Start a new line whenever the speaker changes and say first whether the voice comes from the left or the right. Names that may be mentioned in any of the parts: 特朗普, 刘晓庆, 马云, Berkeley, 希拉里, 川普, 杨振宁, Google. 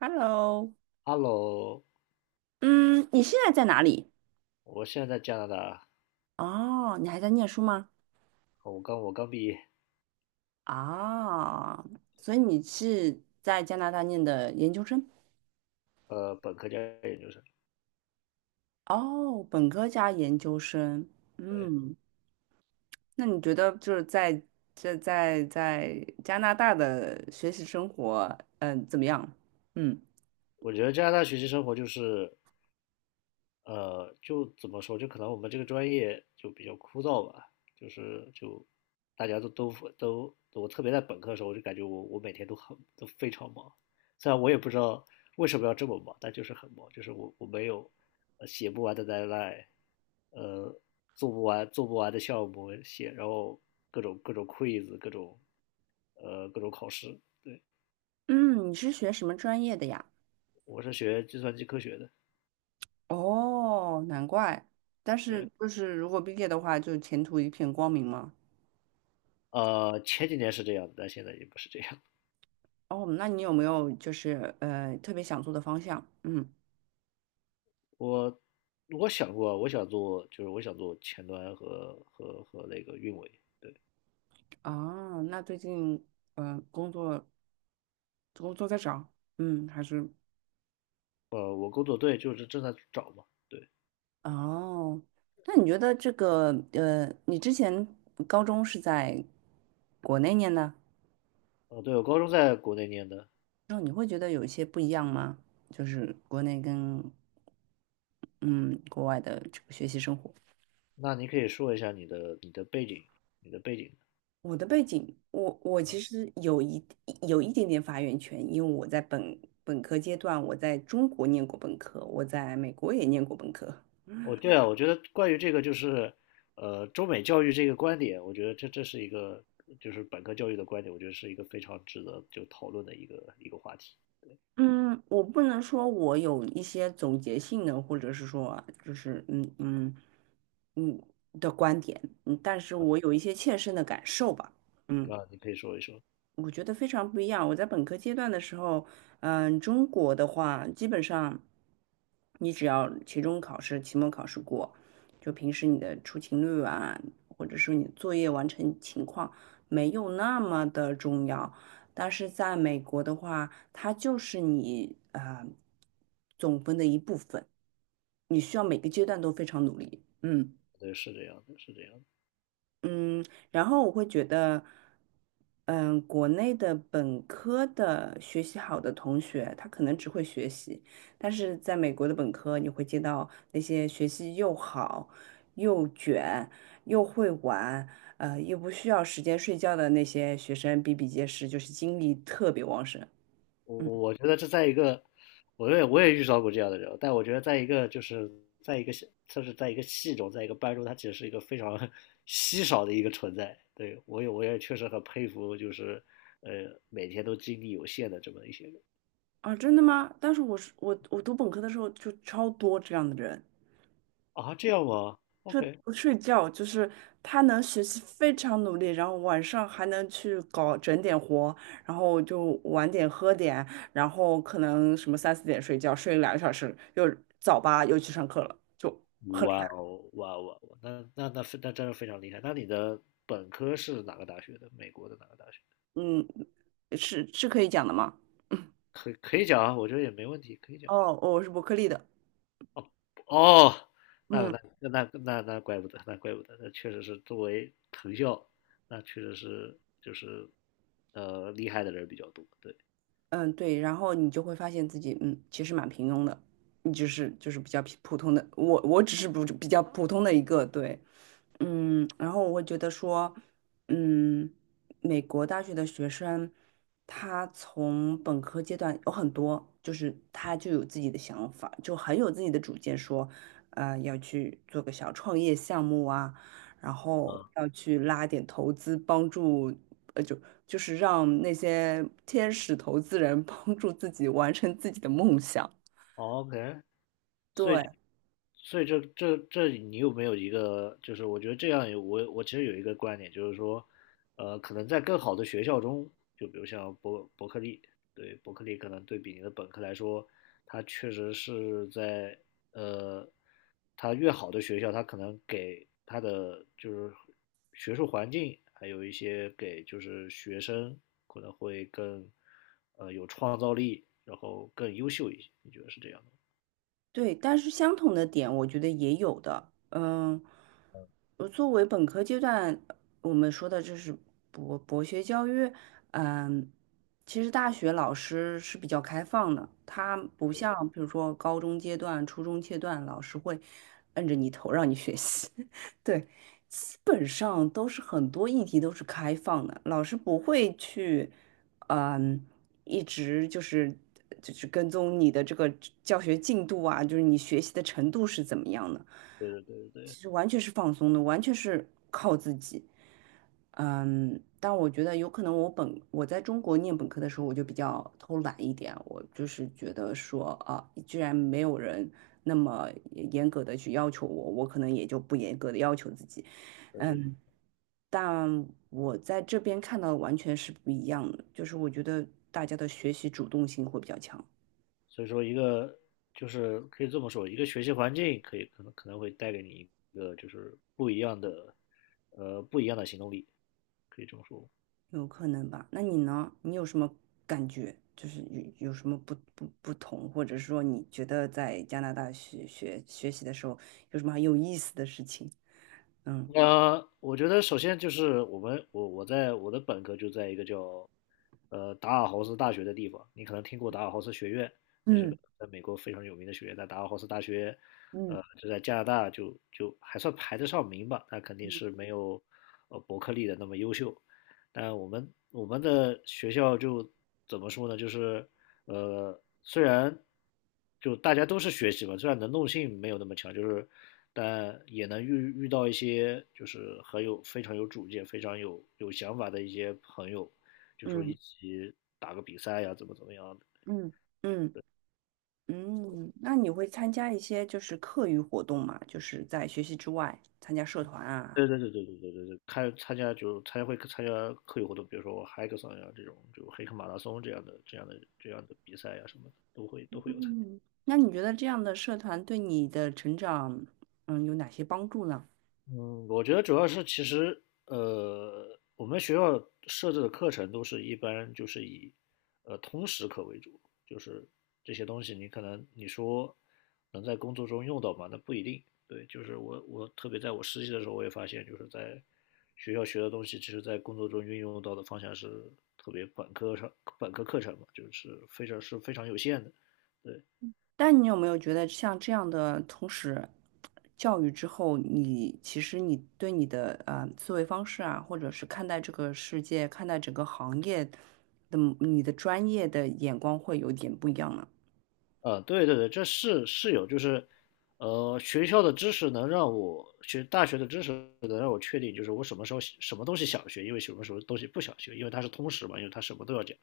right: Hello，
left: Hello。
right: 嗯，你现在在哪里？
left: 我现在在加拿大，
right: 哦，你还在念书吗？
left: 我刚毕业，
right: 啊，所以你是在加拿大念的研究生？
left: 本科加研究生。
right: 哦，本科加研究生。
left: 对，
right: 嗯，那你觉得就是在加拿大的学习生活，怎么样？嗯
left: 我觉得加拿大学习生活就是，就怎么说，就可能我们这个专业就比较枯燥吧，就是就大家都,我特别在本科的时候，我就感觉我每天都非常忙，虽然我也不知道为什么要这么忙，但就是很忙，就是我没有写不完的 deadline,呃，做不完的项目写，然后各种 quiz,各种。各种考试。对，
right: 嗯，你是学什么专业的呀？
left: 我是学计算机科学的。
right: 哦，难怪。但是
left: 对，
right: 就是如果毕业的话，就前途一片光明嘛。
left: 前几年是这样的，但现在也不是这样。
right: 哦，那你有没有就是特别想做的方向？嗯，
left: 我我想过，我想做，就是我想做前端和那个运维。对。
right: 啊，那最近呃工作工作在找，还是。
left: 我工作对，就是正在找嘛。对。
right: 哦，那你觉得这个你之前高中是在国内念的，
left: 对，我高中在国内念的。
right: 那你会觉得有一些不一样吗？就是国内跟嗯国外的这个学习生活。
left: 那你可以说一下你的背景，你的背景。
right: 我的背景，我其实有一点点发言权，因为我在本科阶段，我在中国念过本科，我在美国也念过本科。
left: 哦，对啊，我觉得关于这个就是，中美教育这个观点，我觉得这是一个就是本科教育的观点，我觉得是一个非常值得就讨论的一个话题。
right: 嗯，我不能说我有一些总结性的，或者是说就是嗯的观点，嗯，但是我有一些切身的感受吧。嗯。
left: 啊，你可以说一说。
right: 我觉得非常不一样。我在本科阶段的时候，中国的话，基本上你只要期中考试、期末考试过，就平时你的出勤率啊，或者说你作业完成情况没有那么的重要。但是在美国的话，它就是你啊总分的一部分，你需要每个阶段都非常努力。嗯。
left: 对，是这样的，是这样的。
right: 嗯，然后我会觉得，嗯，国内的本科的学习好的同学，他可能只会学习，但是在美国的本科，你会接到那些学习又好、又卷、又会玩，又不需要时间睡觉的那些学生比比皆是，就是精力特别旺盛。
left: 我
right: 嗯。
left: 我觉得这在一个，我也遇到过这样的人，但我觉得在一个在一个系就是在一个系中，在一个班中，他其实是一个非常 稀少的一个存在。对，我也确实很佩服，就是每天都精力有限的这么一些人。
right: 啊，真的吗？但是我读本科的时候就超多这样的人。
left: 啊，这样吗
right: 就
left: ？OK。
right: 不睡觉，就是他能学习非常努力，然后晚上还能去搞整点活，然后就晚点喝点，然后可能什么三四点睡觉，睡2个小时，又早八又去上课了，就很厉
left: 哇
right: 害。
left: 哦，哇哦，哇哦，那真的非常厉害。那你的本科是哪个大学的？美国的哪个大学？
right: 嗯，是是可以讲的吗？
left: 可以可以讲啊，我觉得也没问题，可以讲。
right: 哦，我是伯克利的。
left: 哦，那
right: 嗯。
left: 那那那那那怪不得，那怪不得，那确实是作为藤校，那确实是就是厉害的人比较多。对。
right: 嗯，对，然后你就会发现自己，嗯，其实蛮平庸的，你只是就是比较普普通的，我我只是不比较普通的一个，对。嗯，然后我会觉得说，嗯，美国大学的学生，他从本科阶段有很多，就是他就有自己的想法，就很有自己的主见，说，要去做个小创业项目啊，然后
left: 啊
right: 要去拉点投资，帮助，呃，就就是让那些天使投资人 帮助自己完成自己的梦想。
left: ，OK。所以
right: 对。
left: 所以这这这你有没有一个，就是我觉得这样有我其实有一个观点，就是说，可能在更好的学校中，就比如像伯克利，对，伯克利可能对比你的本科来说，它确实是在，呃，它越好的学校，它可能给它的就是学术环境，还有一些给就是学生可能会更有创造力，然后更优秀一些，你觉得是这样的
right: 对，但是相同的点，我觉得也有的。嗯。作为本科阶段，我们说的这是博学教育。嗯，其实大学老师是比较开放的，他不像比如说高中阶段、初中阶段，老师会摁着你头让你学习。对，基本上都是很多议题都是开放的，老师不会去。嗯。一直就是跟踪你的这个教学进度啊，就是你学习的程度是怎么样的。
left: 者。
right: 其实完全是放松的，完全是靠自己。但我觉得有可能我在中国念本科的时候，我就比较偷懒一点，我就是觉得说啊，居然没有人那么严格的去要求我，我可能也就不严格的要求自己。嗯，但我在这边看到的完全是不一样的，就是我觉得大家的学习主动性会比较强。
left: 所以说，一个就是可以这么说，一个学习环境可能会带给你一个就是不一样的，不一样的行动力，可以这么说。
right: 有可能吧？那你呢？你有什么感觉？就是有什么不同，或者说你觉得在加拿大学习的时候有什么很有意思的事情？嗯
left: 那我觉得首先就是我在我的本科就在一个叫达尔豪斯大学的地方，你可能听过达尔豪斯学院，那是个
right: 嗯
left: 在美国非常有名的学院。在达尔豪斯大学，
right: 嗯
left: 就在加拿大就还算排得上名吧，但肯定是没有伯克利的那么优秀。但我们的学校就怎么说呢？就是虽然就大家都是学习嘛，虽然能动性没有那么强，就是但也能遇到一些就是很有，非常有主见、非常有想法的一些朋友，就说一
right: 嗯
left: 起打个比赛呀，怎么样的。
right: 嗯嗯嗯。那你会参加一些就是课余活动嘛，就是在学习之外参加社团
left: 对
right: 啊？
left: 对对对对对对对，看参加就参加会参加课余活动，比如说我 hackathon 呀这种，就黑客马拉松这样的比赛呀什么的，都会有参加。
right: 嗯，那你觉得这样的社团对你的成长，有哪些帮助呢？
left: 嗯，我觉得主要是其实，我们学校设置的课程都是一般就是以通识课为主，就是这些东西你可能你说能在工作中用到吗？那不一定。对，就是我特别在我实习的时候，我也发现就是在学校学的东西，其实在工作中运用到的方向是特别本科课程嘛，就是非常是非常有限的。对。
right: 但你有没有觉得像这样的从始教育之后，你其实你对你的思维方式啊，或者是看待这个世界、看待整个行业的你的专业的眼光会有点不一样呢？
left: 对对对，这是是有，就是，学校的知识能让我学大学的知识能让我确定，就是我什么时候什么东西想学，因为什么时候东西不想学，因为它是通识嘛，因为它什么都要讲，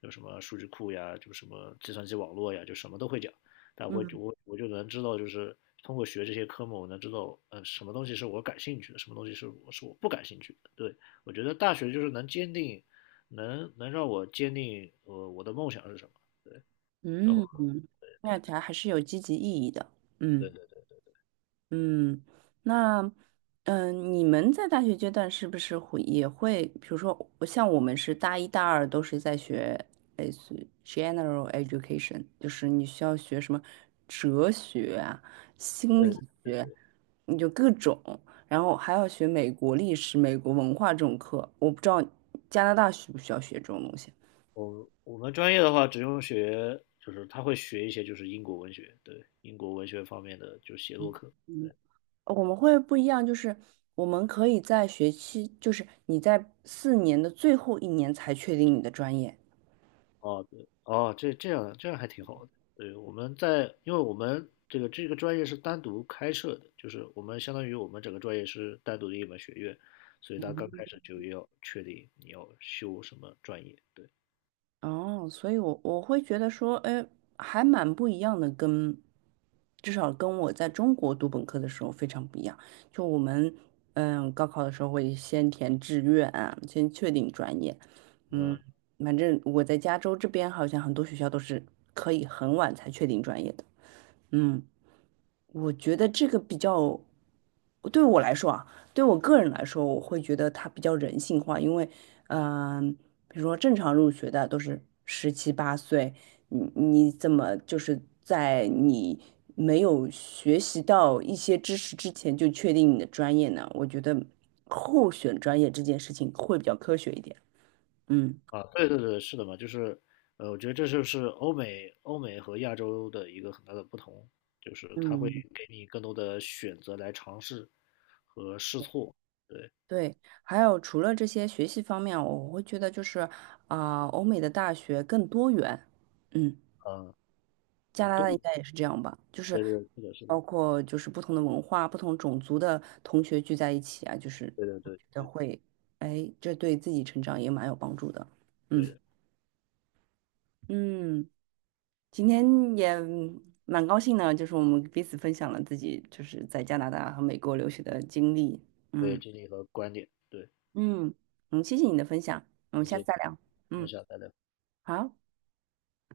left: 有什么数据库呀，就什么计算机网络呀，就什么都会讲，但我就能知道，就是通过学这些科目，我能知道，什么东西是我感兴趣的，什么东西是我不感兴趣的。对，我觉得大学就是能能让我坚定，我的梦想是什么，然后
right: 嗯，那它还是有积极意义的。
left: 对
right: 嗯。
left: 对
right: 嗯，那，你们在大学阶段是不是会也会，比如说，像我们是大一、大二都是在学类似于 general education，就是你需要学什么哲学啊、心
left: 对。
right: 理学，你就各种，然后还要学美国历史、美国文化这种课。我不知道加拿大需不需要学这种东西。
left: 我们专业的话，只用学，就是他会学一些就是英国文学，对，英国文学方面的就是写作课。
right: 我们会不一样，就是我们可以在学期，就是你在4年的最后一年才确定你的专业。
left: 哦，对，哦，这样还挺好的。对，我们在，因为我们这个专业是单独开设的，就是我们相当于我们整个专业是单独的一门学院，所以他刚开始就要确定你要修什么专业。对。
right: 哦，所以我我会觉得说，哎，还蛮不一样的跟，至少跟我在中国读本科的时候非常不一样。就我们，高考的时候会先填志愿啊，先确定专业。嗯，
left: 呃
right: 反正我在加州这边好像很多学校都是可以很晚才确定专业的。嗯，我觉得这个比较，对我来说啊，对我个人来说，我会觉得它比较人性化，因为，嗯、比如说正常入学的都是十七八岁，你你怎么就是在你没有学习到一些知识之前就确定你的专业呢？我觉得候选专业这件事情会比较科学一点。嗯
left: 对对对，是的嘛，就是，我觉得这就是欧美和亚洲的一个很大的不同，就是它会
right: 嗯，
left: 给你更多的选择来尝试和试错。对。
right: 对，还有除了这些学习方面，我会觉得就是啊、欧美的大学更多元。嗯，
left: 嗯，
right: 加
left: 嗯，
right: 拿
left: 都，
right: 大应该也是这样吧，就是
left: 对对，是的，是的。
right: 包括就是不同的文化、不同种族的同学聚在一起啊，就是
left: 对对
right: 我
left: 对
right: 觉得
left: 对
right: 会，哎，这对自己成长也蛮有帮助的。嗯
left: 对
right: 嗯，今天也蛮高兴的，就是我们彼此分享了自己就是在加拿大和美国留学的经历。
left: 对，
right: 嗯
left: 经历和观点，对。
right: 嗯嗯，谢谢你的分享，我们
left: 那
right: 下次
left: 些，
right: 再聊。
left: 那
right: 嗯。
left: 下再聊。
right: 好，